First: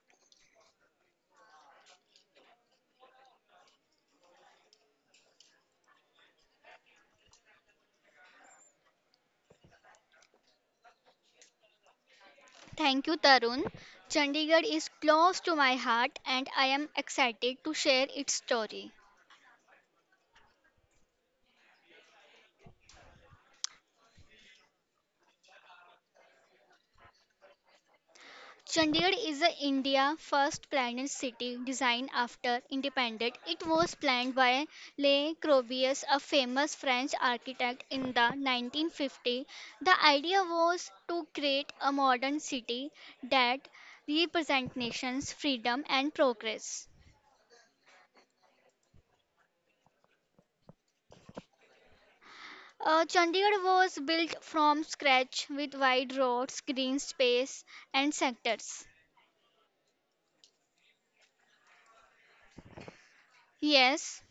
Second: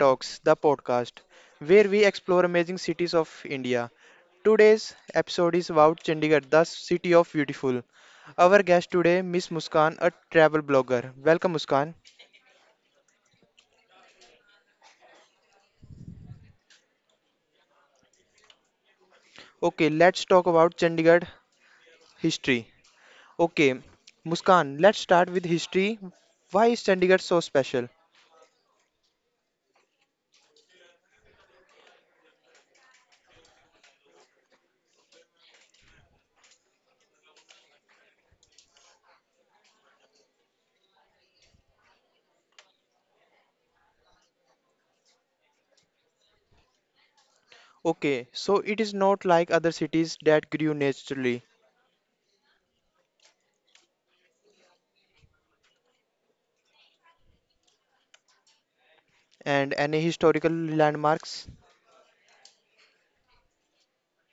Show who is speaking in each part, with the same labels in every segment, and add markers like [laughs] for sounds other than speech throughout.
Speaker 1: Talks, the podcast, where we explore amazing cities of India. Today's episode is about Chandigarh, the city of beautiful. Our guest today, Miss Muskan, a travel blogger. Welcome Muskan.
Speaker 2: Thank you, Tarun. Chandigarh is close to my heart and I am excited to share its story.
Speaker 1: Okay, let's talk about Chandigarh history. Okay, Muskan, let's start with history. Why is Chandigarh so special?
Speaker 2: Chandigarh is a India first planned city designed after independence. It was planned by Le Corbusier, a famous French architect in the 1950s. The idea was to create a modern city that represents nations, freedom and progress.
Speaker 1: Okay, so it is not like other cities that grew naturally.
Speaker 2: Chandigarh was built from scratch with wide roads, green space, and sectors.
Speaker 1: And any historical landmarks?
Speaker 2: Yes,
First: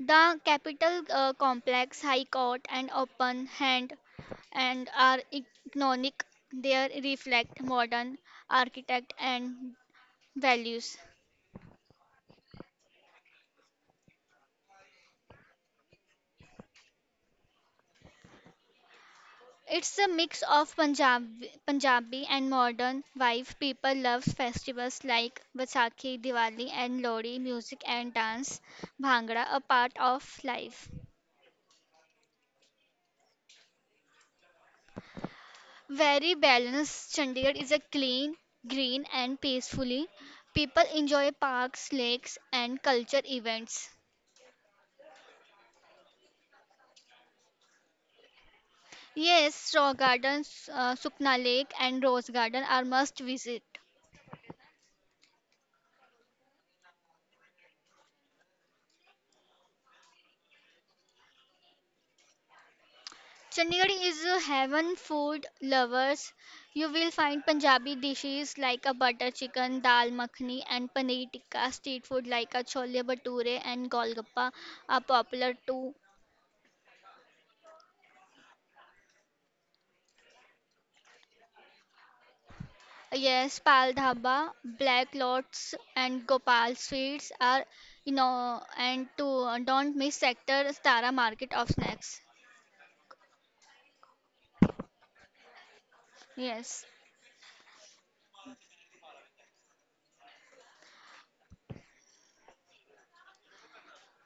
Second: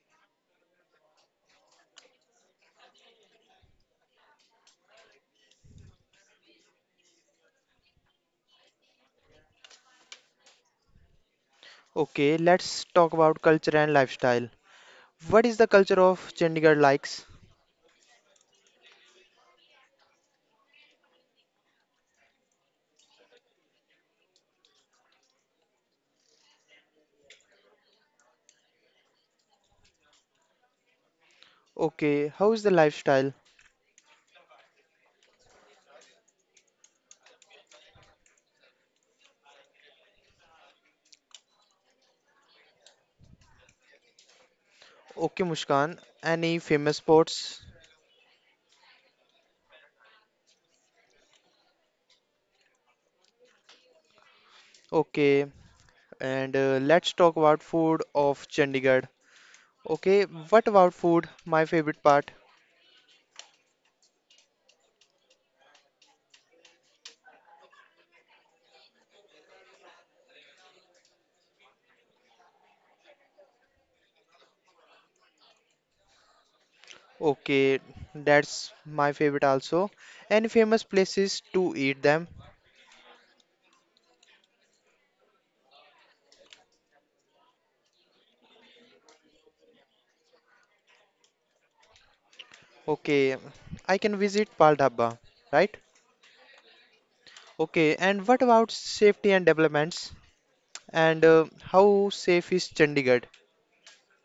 Speaker 2: the capital complex, High Court, and open hand and are iconic. They reflect modern architect and values.
Speaker 1: Okay, let's talk about culture and lifestyle. What is the culture of Chandigarh likes?
Speaker 2: It's a mix of Punjabi and modern vibe. People love festivals like Vaisakhi, Diwali, and Lodi. Music and dance, bhangra, a part of life.
Speaker 1: Okay, how is the lifestyle?
Speaker 2: Very balanced. Chandigarh is a clean, green, and peacefully. People enjoy parks, lakes, and culture events.
Speaker 1: Okay, Mushkan, any famous spots?
Speaker 2: Yes, Raw Gardens, Sukna Lake, and Rose Garden are must visit.
Speaker 1: Okay, and let's talk about food of Chandigarh. Okay, what about food? My favorite part.
Speaker 2: Chandigarh is a heaven food lovers. You will find Punjabi dishes like a butter chicken, dal makhani, and paneer tikka. Street food like a chole bhature and golgappa are popular too.
Speaker 1: Okay, that's my favorite also. Any famous places to eat them?
Speaker 2: Yes, Pal Dhaba, Black Lots, and Gopal Sweets are, and to don't miss Sector Tara Market of Snacks.
Speaker 1: Okay, I can visit Pal Dhabba, right?
Speaker 2: Yes,
Speaker 1: Okay, and what about safety and developments? And how safe is Chandigarh?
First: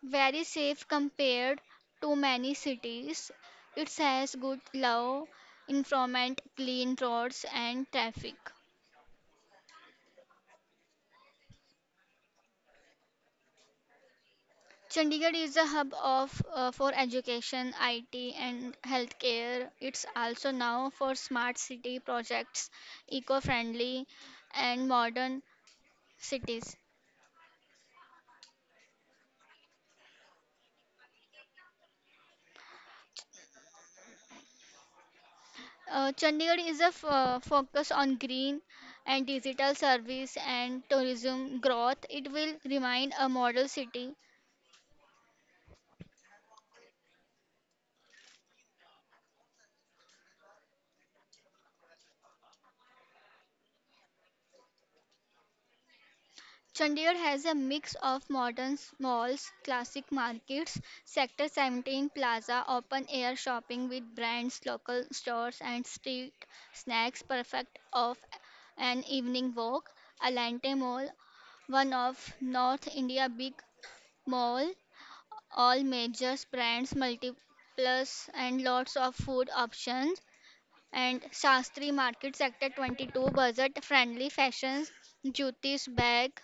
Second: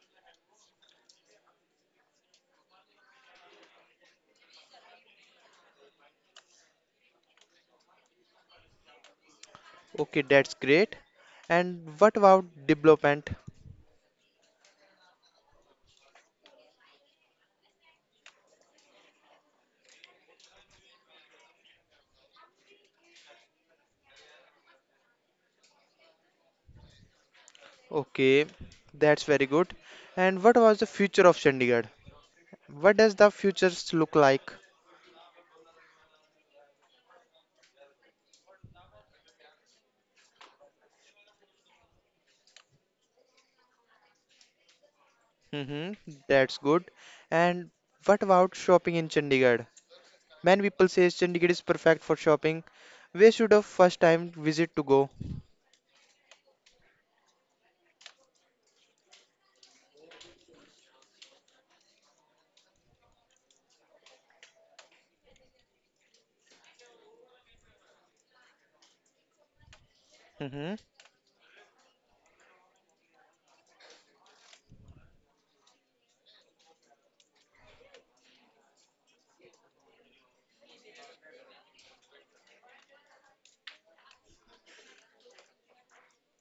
Speaker 2: very safe compared to many cities. It has good law, environment, clean roads, and traffic.
Speaker 1: Okay, that's great. And what about development?
Speaker 2: Chandigarh is a hub of for education, IT, and healthcare. It's also now for smart city projects, eco-friendly and modern cities.
Speaker 1: Okay, that's very good. And what was the future of Chandigarh? What does the futures look like?
Speaker 2: Chandigarh is a focus on green and digital service and tourism growth. It will remain a model city.
Speaker 1: Mm-hmm, that's good. And what about shopping in Chandigarh? Many people say Chandigarh is perfect for shopping. Where should a first time visit to go?
Speaker 2: Chandigarh has a mix of modern malls, classic markets, Sector 17 Plaza, open air shopping with brands, local stores, and street snacks, perfect of an evening walk. Alante
Speaker 1: Mm-hmm.
Speaker 2: Mall, one of North India big mall all major brands, multiplus, and lots of food options. And Shastri Market Sector 22, budget friendly fashions, Jyotish bag,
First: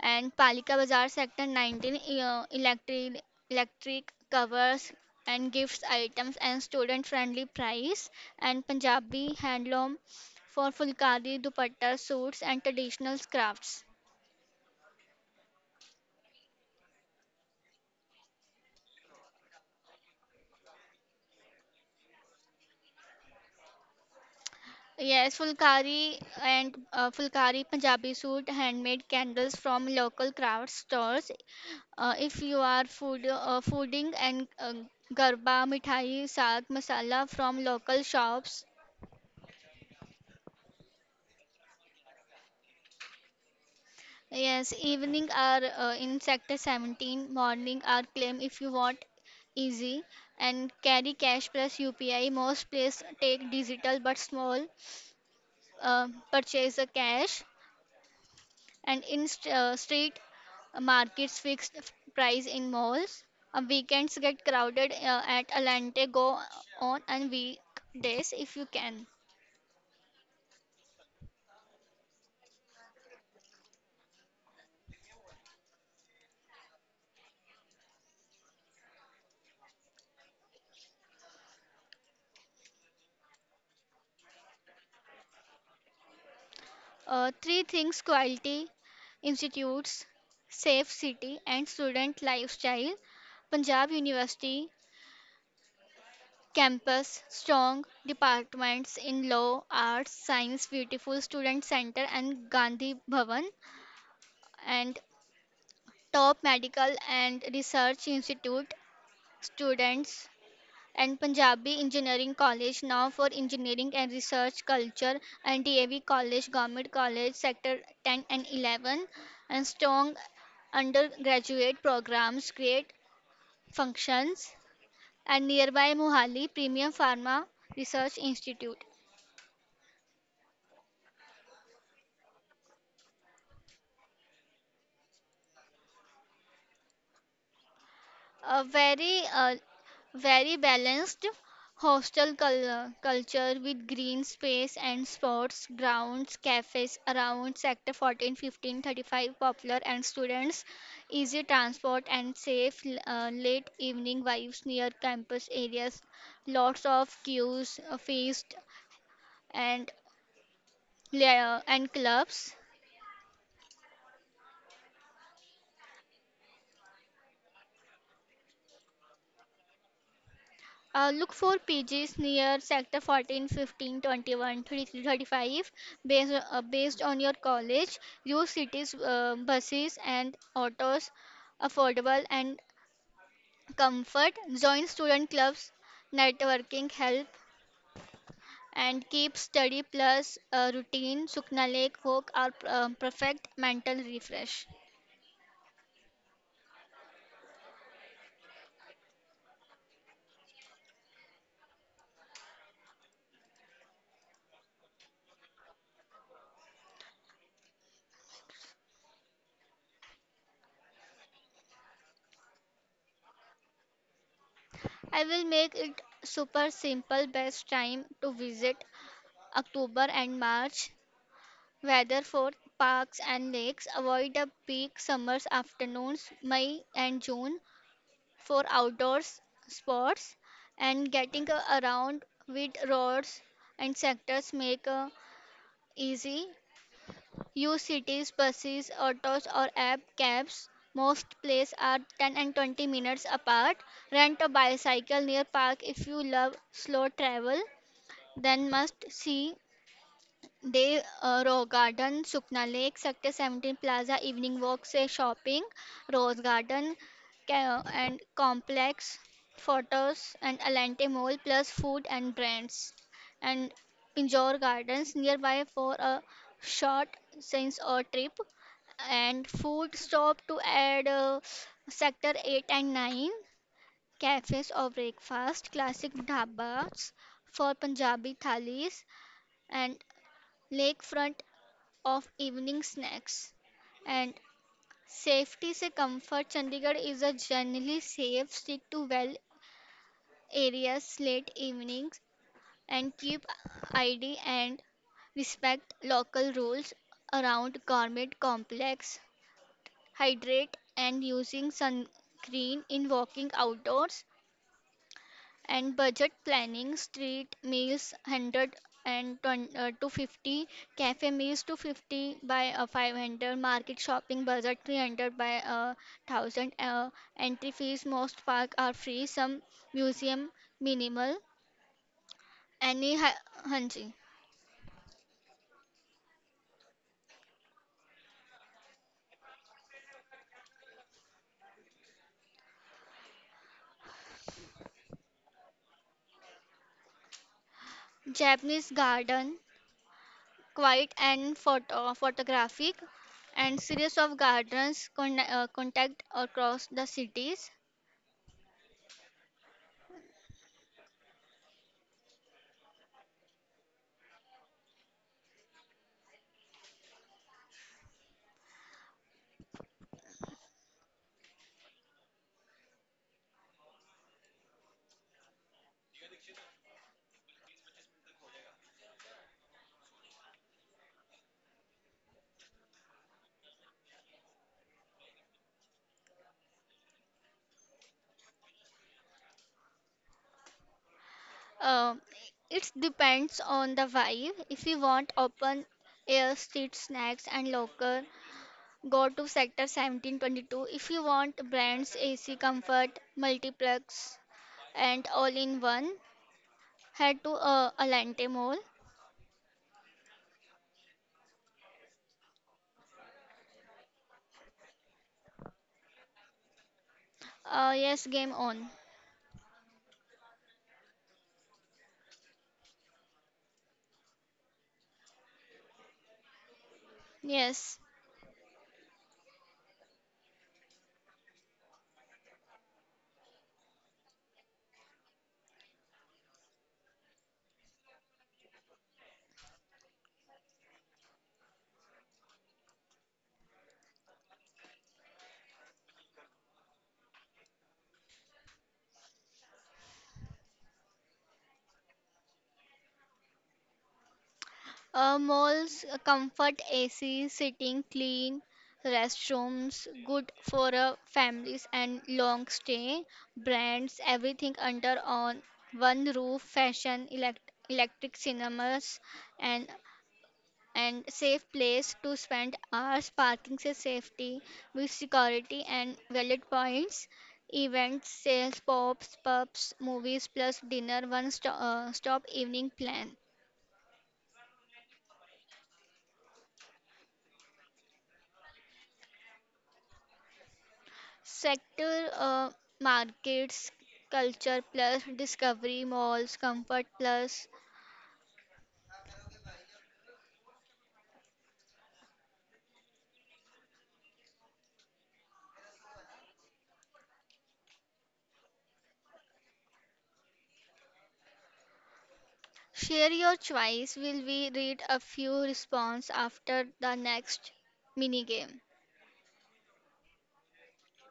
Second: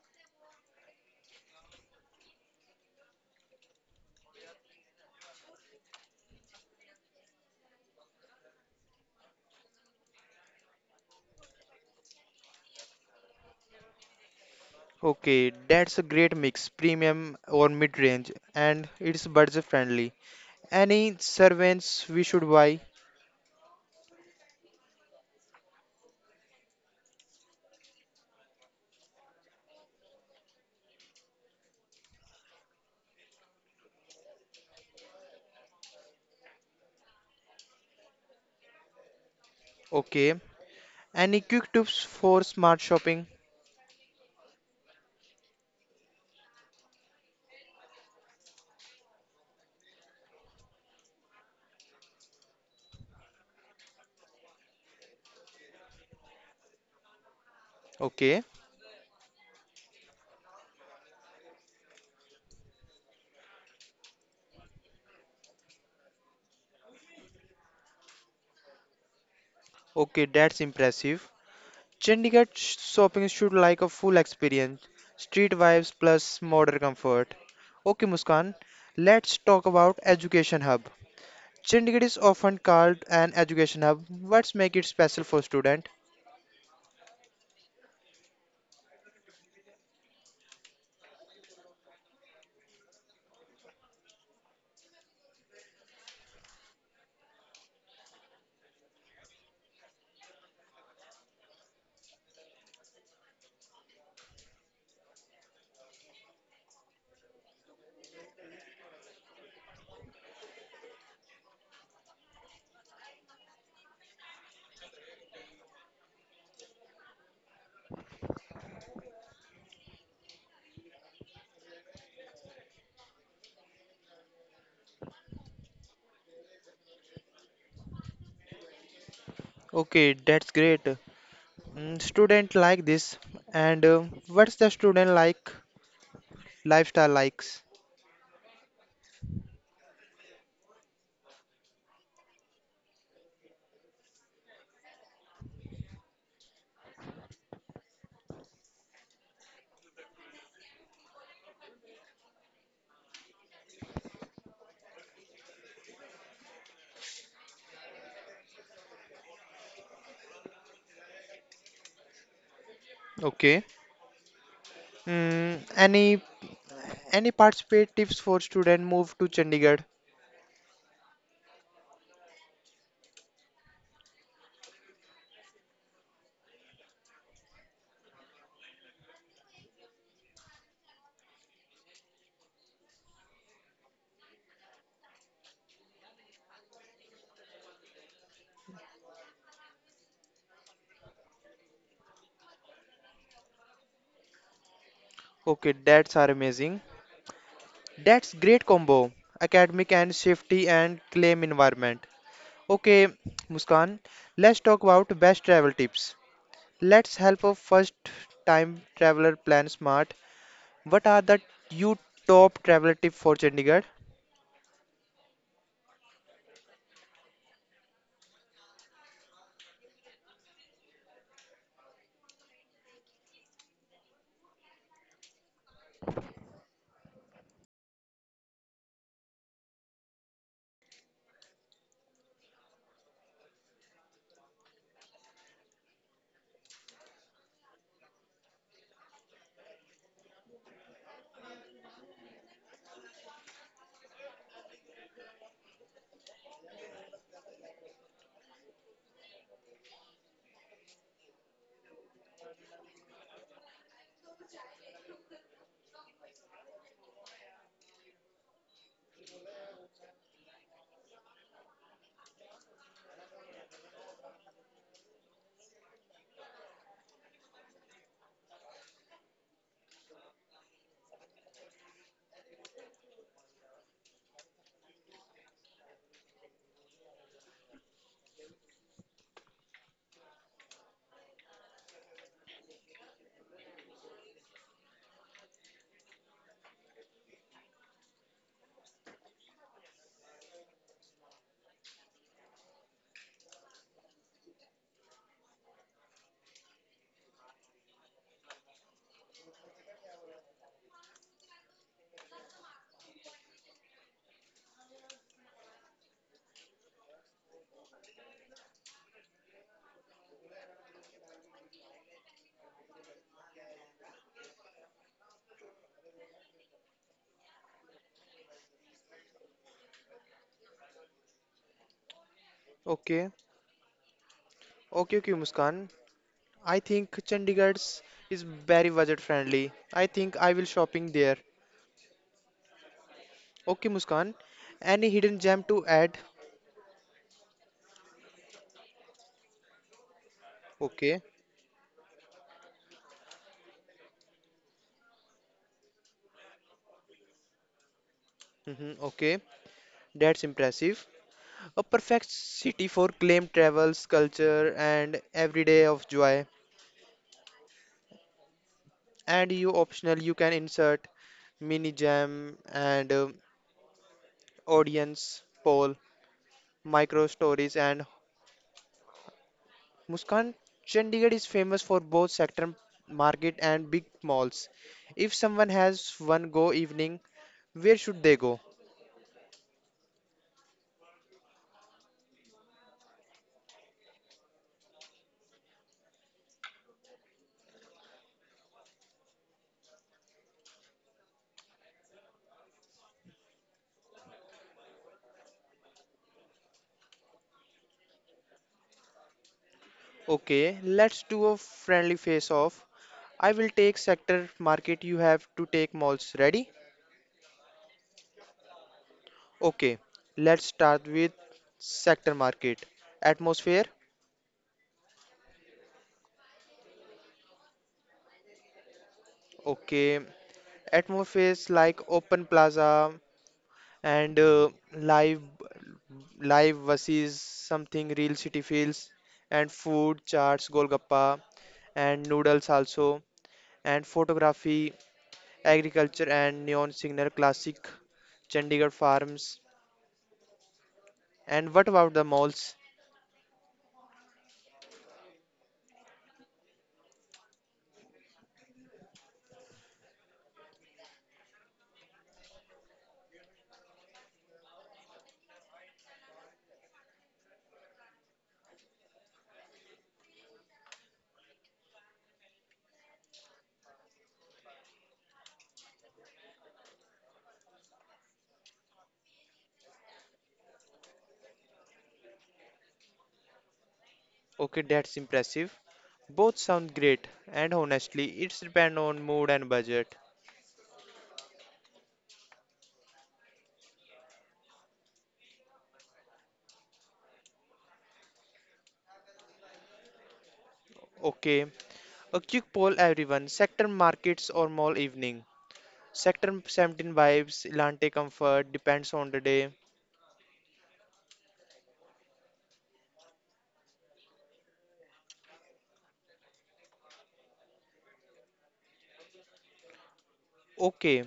Speaker 2: and Palika Bazaar Sector 19, electric covers and gifts items and student friendly price. And Punjabi handloom for Fulkari, dupatta, suits, and traditional crafts.
Speaker 1: Okay, that's a great mix, premium or mid-range, and it's budget friendly. Any servants we should buy?
Speaker 2: Yes, fulkari Punjabi suit, handmade candles from local craft stores. If you are fooding and garba, mithai, saag, masala from local shops.
Speaker 1: Okay. Any quick tips for smart shopping?
Speaker 2: Yes, evening are in sector 17, morning are claim if you want easy and carry cash plus UPI. Most place take digital but small purchase a cash
Speaker 1: Okay.
Speaker 2: and in street markets fixed price in malls. Weekends get crowded at Alante. Go on and weekdays if you can.
Speaker 1: Okay, that's impressive. Chandigarh shopping should like a full experience. Street vibes plus modern comfort. Okay, Muskan, let's talk about education hub. Chandigarh is often called an education hub. What's make it special for student?
Speaker 2: Three things: quality institutes, safe city, and student lifestyle. Punjab University campus, strong departments in law, arts, science, beautiful student center, and Gandhi Bhavan, and top medical and research institute students and Punjabi Engineering College now for engineering and research culture and DAV College Government College sector 10 and 11 and strong undergraduate programs great functions and nearby Mohali Premium Pharma Research Institute.
Speaker 1: Okay, that's great. Mm, student like this and what's the student like lifestyle likes?
Speaker 2: A very balanced hostel culture with green space and sports grounds, cafes around sector 14, 15, 35, popular and students easy transport and safe late evening vibes near campus areas, lots of queues feast, and and clubs.
Speaker 1: Okay. Mm, any participate tips for student move to Chandigarh?
Speaker 2: Look for pages near sector 14, 15, 21, 33, 35 based on your college. Use cities, buses, and autos affordable and comfort. Join student clubs, networking help, and keep study plus routine. Sukna Lake walk are perfect mental refresh.
Speaker 1: Okay, that's are amazing. That's great combo. Academic and safety and claim environment. Okay, Muskan, let's talk about best travel tips. Let's help a first time traveler plan smart. What are the you top travel tip for Chandigarh?
Speaker 2: I will make it super simple best time to visit October and March. Weather for parks and lakes. Avoid the peak summers afternoons, May and June, for outdoors sports and getting around with roads and sectors make easy. Use cities, buses, autos or app cabs. Most places are 10 and 20 minutes apart. Rent a bicycle near park if you love slow travel. Then must see Day Rose Garden, Sukna Lake, Sector 17 Plaza, evening Walks, say shopping, Rose Garden and complex, photos and Alante Mall plus food and brands and Pinjore Gardens nearby for a short sense or trip and food stop to add sector 8 and 9 cafes or breakfast classic dhabas for punjabi thalis and lakefront of evening snacks and safety से comfort. Chandigarh is a generally safe stick to well areas late evenings and keep id and respect local rules around garment complex, hydrate and using sunscreen in walking outdoors, and budget planning street meals 100 and 20, 250 cafe meals to 50 by 500 market shopping budget 300 by 1,000 entry fees most park are free some museum minimal any
Speaker 1: Okay,
Speaker 2: hanji
Speaker 1: okay, Muskan. I think Chandigarh's is very budget friendly. I think I will shopping there. Okay, Muskan. Any hidden gem to add?
Speaker 2: japanese garden quiet
Speaker 1: Okay.
Speaker 2: and photographic and series of gardens contact across the cities.
Speaker 1: Mhm, okay. That's impressive. A perfect city for claim travels, culture, and every day of joy. And you optional, you can insert mini gem and audience poll, micro stories, and Muskan. Chandigarh is famous for both sector market and big malls. If someone has one go evening, where should they go?
Speaker 2: Um, it depends on the vibe. If you want open air street snacks and locker, go to Sector 1722. If you want brands, AC Comfort, Multiplex, and all in one, head to Alante Mall.
Speaker 1: Okay, let's do a friendly face off. I will take sector market. You have to take malls. Ready?
Speaker 2: Yes, game on.
Speaker 1: Okay. Let's start with sector market. Atmosphere.
Speaker 2: Yes.
Speaker 1: Okay. Atmosphere is like open plaza and live live versus something real city feels and food charts golgappa and noodles also and photography agriculture and neon signal classic chandigarh farms and what about the malls.
Speaker 2: Malls, comfort AC, sitting clean, restrooms, good for families and long stay, brands, everything under on one roof, fashion, electric cinemas, and safe place to spend hours, parking safety with security and valid points, events, sales, pops, pubs, movies plus dinner, one stop evening plan.
Speaker 1: Okay, that's impressive. Both sound great, and honestly, it's depend on mood and budget.
Speaker 2: Sector markets, culture plus, discovery malls, comfort plus.
Speaker 1: Okay, a quick poll everyone. Sector markets or mall evening? Sector 17 vibes, Elante comfort, depends on the day.
Speaker 2: Share your choice. Will we read a few response after the next mini game?
Speaker 1: Okay,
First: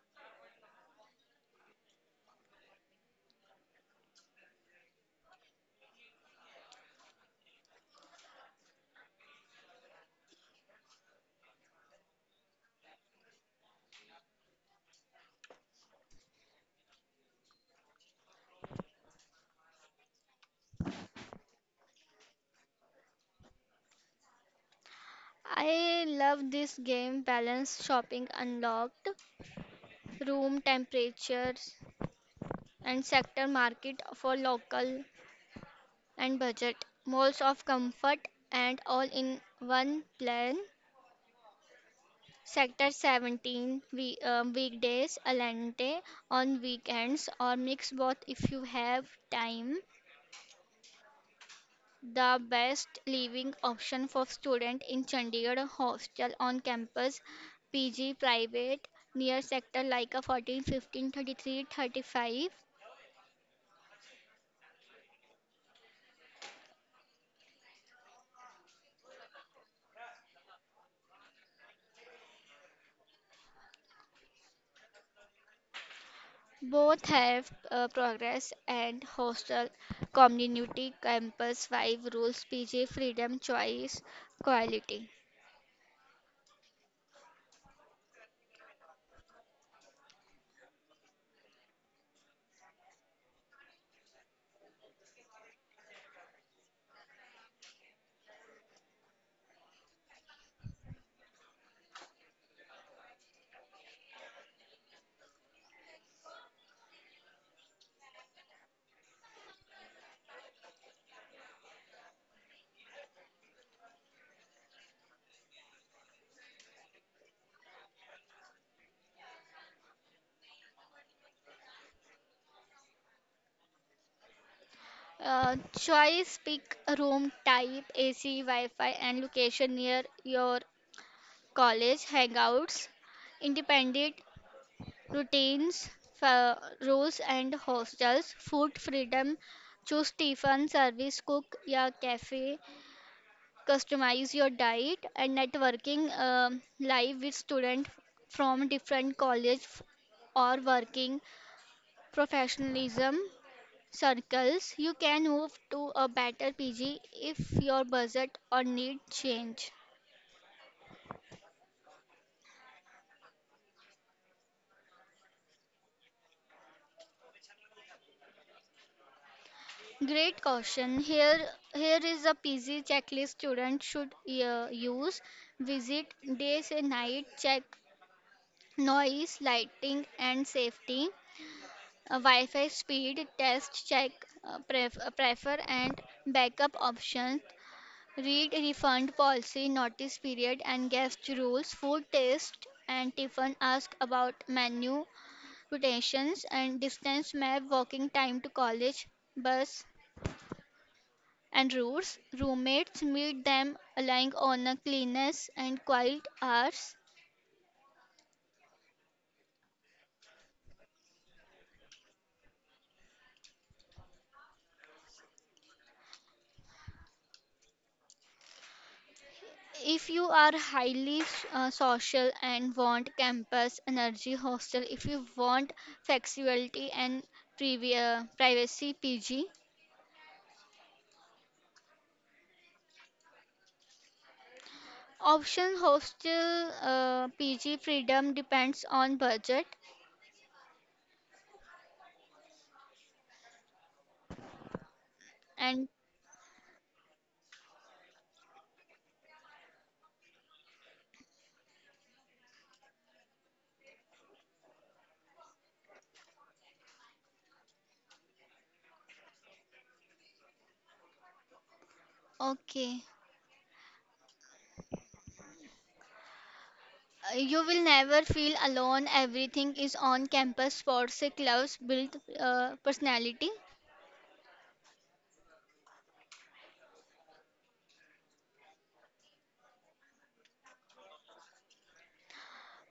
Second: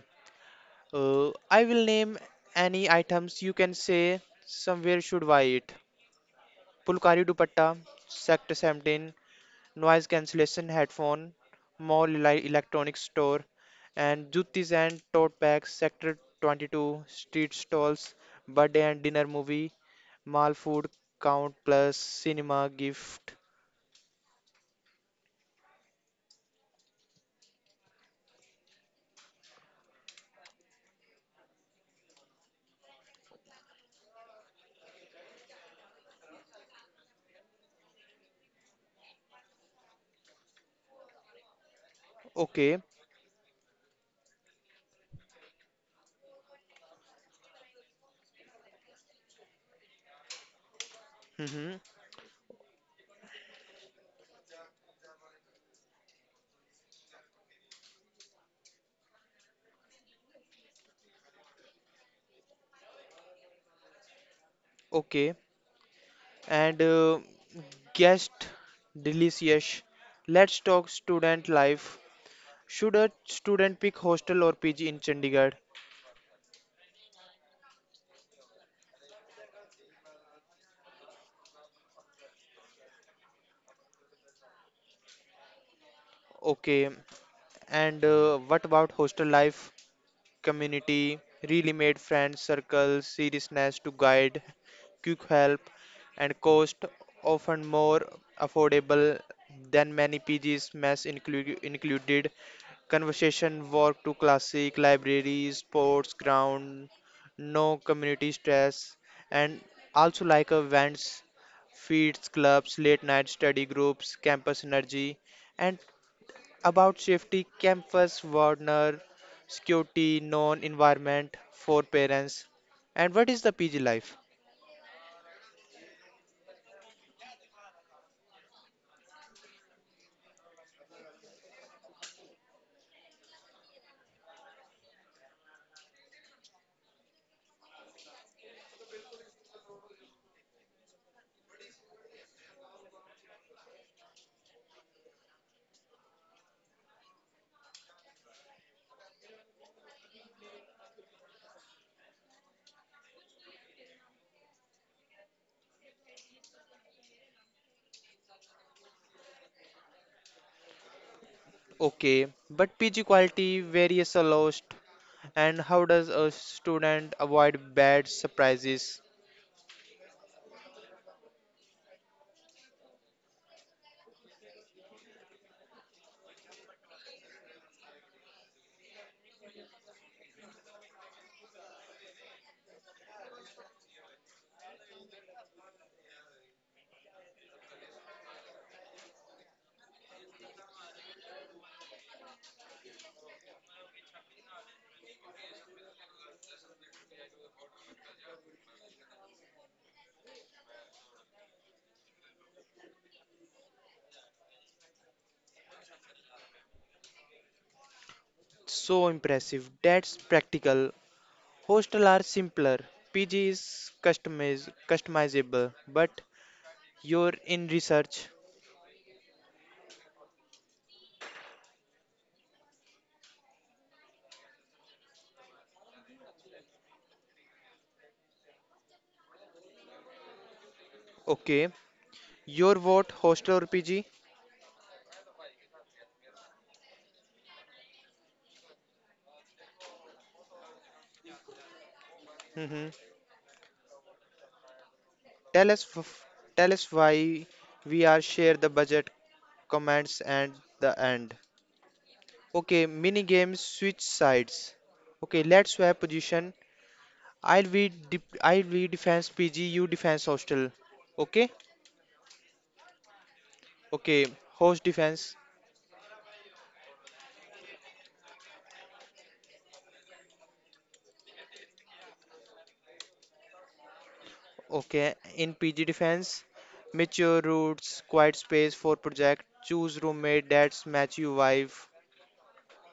Speaker 1: I will name any items you can say somewhere should buy it. Pulkari dupatta, Sector 17, noise cancellation headphone, mall electronics store, and Jutis and tote bags, sector 22, street stalls, birthday and dinner movie, mall food count plus cinema gift.
Speaker 2: I love this game. Balance shopping unlocked, room temperatures, and sector market for local and budget. Malls of comfort and all in one plan.
Speaker 1: Okay,
Speaker 2: Sector 17 we, weekdays, Alante on weekends, or mix both if you have time.
Speaker 1: mm-hmm.
Speaker 2: The best living option for student in Chandigarh hostel on campus, PG private, near sector like a 14, 15, 33, 35.
Speaker 1: Okay, and guest delicious. Let's talk student life. Should a student pick hostel or PG in Chandigarh?
Speaker 2: Both have progress and hostel community campus 5 rules, PG freedom, choice, quality.
Speaker 1: Okay, and what about hostel life? Community, really made friends, circles, seriousness to guide, quick help, and cost often more affordable than many PGs, Mess included, conversation walk to classic, libraries, sports ground, no community stress, and also like events, feeds, clubs, late night study groups, campus energy, and about safety, campus warner, security, known environment for parents. And what is the PG life?
Speaker 2: Choice pick a room type, AC, Wi Fi, and location near your college hangouts, independent routines, fa- rules, and hostels, food freedom. Choose Tiffin, service cook, या cafe. Customize your diet and networking live with students from different college or working professionalism circles, you can move to a better PG if your budget or need change.
Speaker 1: Okay, but PG quality varies a lot. And how does a student avoid bad surprises?
Speaker 2: Great caution. Here, is a PG checklist students should use. Visit days and night. Check noise, lighting, and safety. Wi-Fi speed test. Check prefer and backup options. Read refund policy, notice period, and guest rules. Food taste and Tiffin ask about menu quotations and distance map walking time to college, bus, and routes. Roommates meet them relying on a cleanness and quiet hours.
Speaker 1: So impressive. That's practical. Hostel are simpler. PG is customizable, but you're in research.
Speaker 2: If you are highly social and want campus energy hostel, if you want flexibility and privacy PG,
Speaker 1: Okay, your vote, hostel or PG?
Speaker 2: option hostel PG freedom depends on budget
Speaker 1: [laughs] Tell us,
Speaker 2: and
Speaker 1: tell us why we are share the budget comments and the end. Okay, mini games switch sides. Okay, let's swap position. I'll be defense PG, you defense hostel. Okay,
Speaker 2: okay.
Speaker 1: okay, host defense.
Speaker 2: You will never feel alone. Everything is on campus. Sports clubs build personality.
Speaker 1: Okay, in PG defense, mature routes, quiet space for project. Choose roommate that's match you vibe.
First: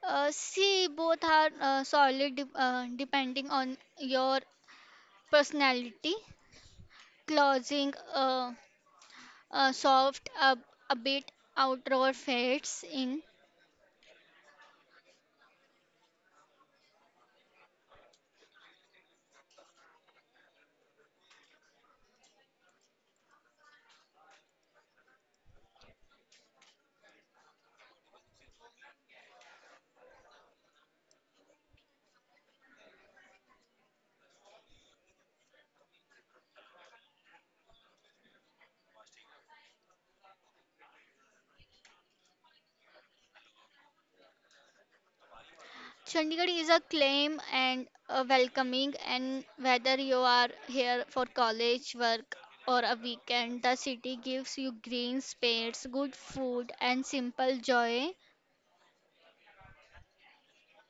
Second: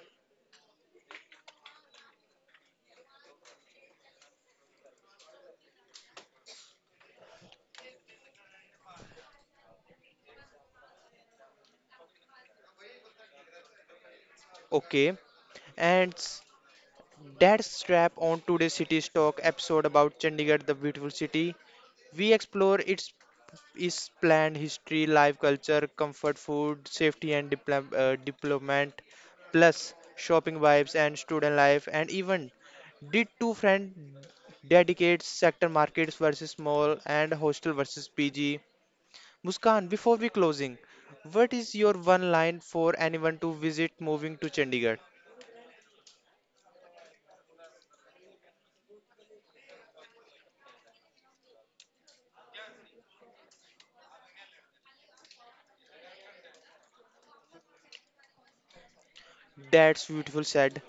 Speaker 2: See, both are solid depending on your personality. Closing soft, a bit outdoor fades in.
Speaker 1: Okay, and that's wrap on today's city's talk episode about Chandigarh, the beautiful city. We explore its planned history, life, culture, comfort food, safety and deployment, plus shopping vibes and student life, and even did two friend dedicate sector markets versus mall and hostel versus PG. Muskan, before we closing, what is your one line for anyone to visit moving to Chandigarh?
Speaker 2: Chandigarh is a claim and a welcoming, and whether you are here for college, work, or a weekend, the city gives you green space, good food, and simple joy.
Speaker 1: That's beautiful said.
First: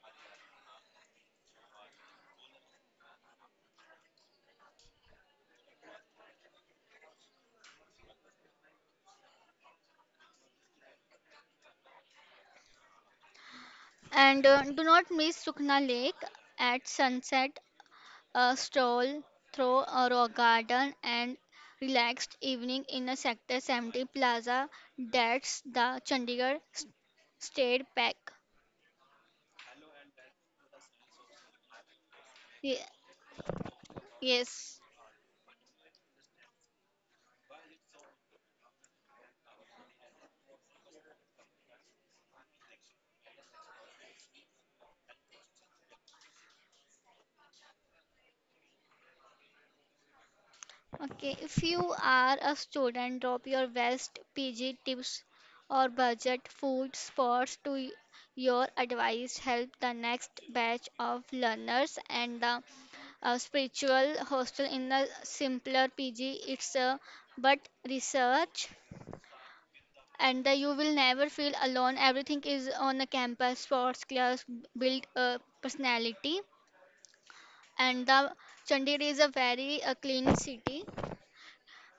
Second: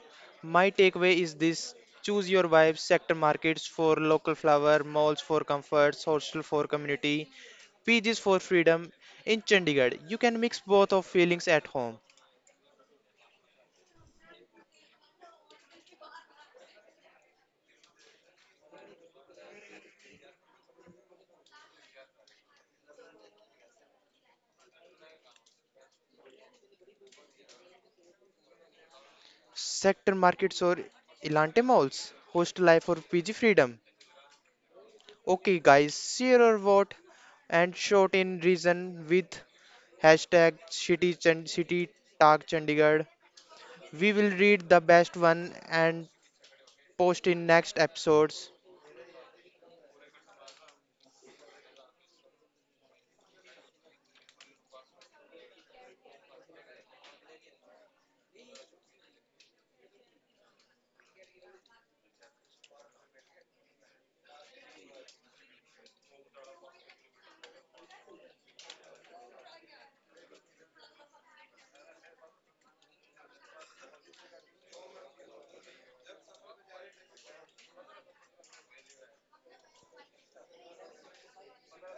Speaker 1: My takeaway is this choose your vibes, sector markets for local flower, malls for comforts, hostel for community, PGs for freedom. In Chandigarh, you can mix both of feelings at home.
Speaker 2: And do not miss Sukna Lake at sunset, a stroll through a rock garden, and relaxed evening in a Sector 70 plaza. That's the Chandigarh State Park.
Speaker 1: Sector markets or Elante malls, hostel
Speaker 2: Ye-
Speaker 1: life or PG freedom.
Speaker 2: Yes.
Speaker 1: Okay guys, share your vote and short in reason with hashtag city city talk Chandigarh. We will read the best one and post in next episodes.
Speaker 2: Okay, if you are a student, drop your best PG tips or budget food spots to your advice help the next batch of learners and the spiritual hostel in a simpler PG. It's a but research and the, you will never feel alone. Everything is on the campus. Sports class build a personality and the Chandigarh is a very clean city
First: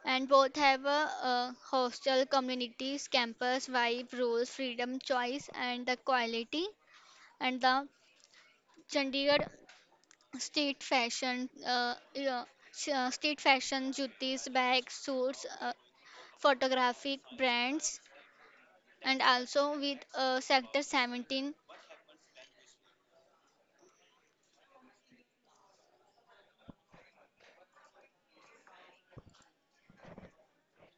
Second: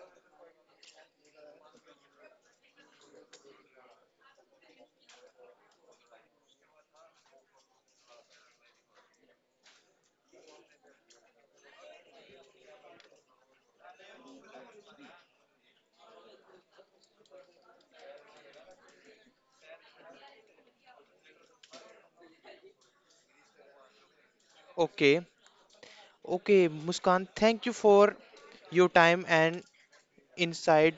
Speaker 2: and both have a hostel communities campus vibe rules freedom choice and the quality and the chandigarh state fashion yeah, state fashion jutis bags suits photographic brands and also with sector 17.
Speaker 1: Okay, okay, Muskan, thank you for your time and insight.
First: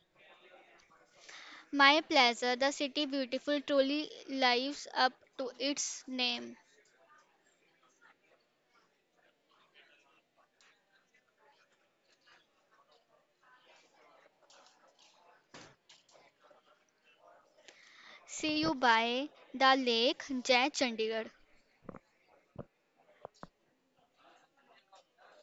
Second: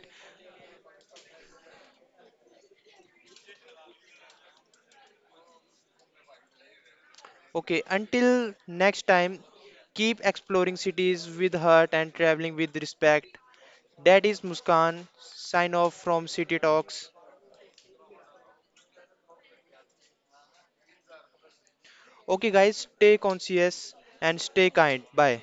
Speaker 2: My plaza, the city beautiful truly lives up to its name.
Speaker 1: Okay, until next time, keep exploring cities with heart and traveling with respect. That is Muskan, sign off from City Talks.
Speaker 2: See you by the lake. Jai Chandigarh.
Speaker 1: Okay, guys, stay conscious and stay kind. Bye.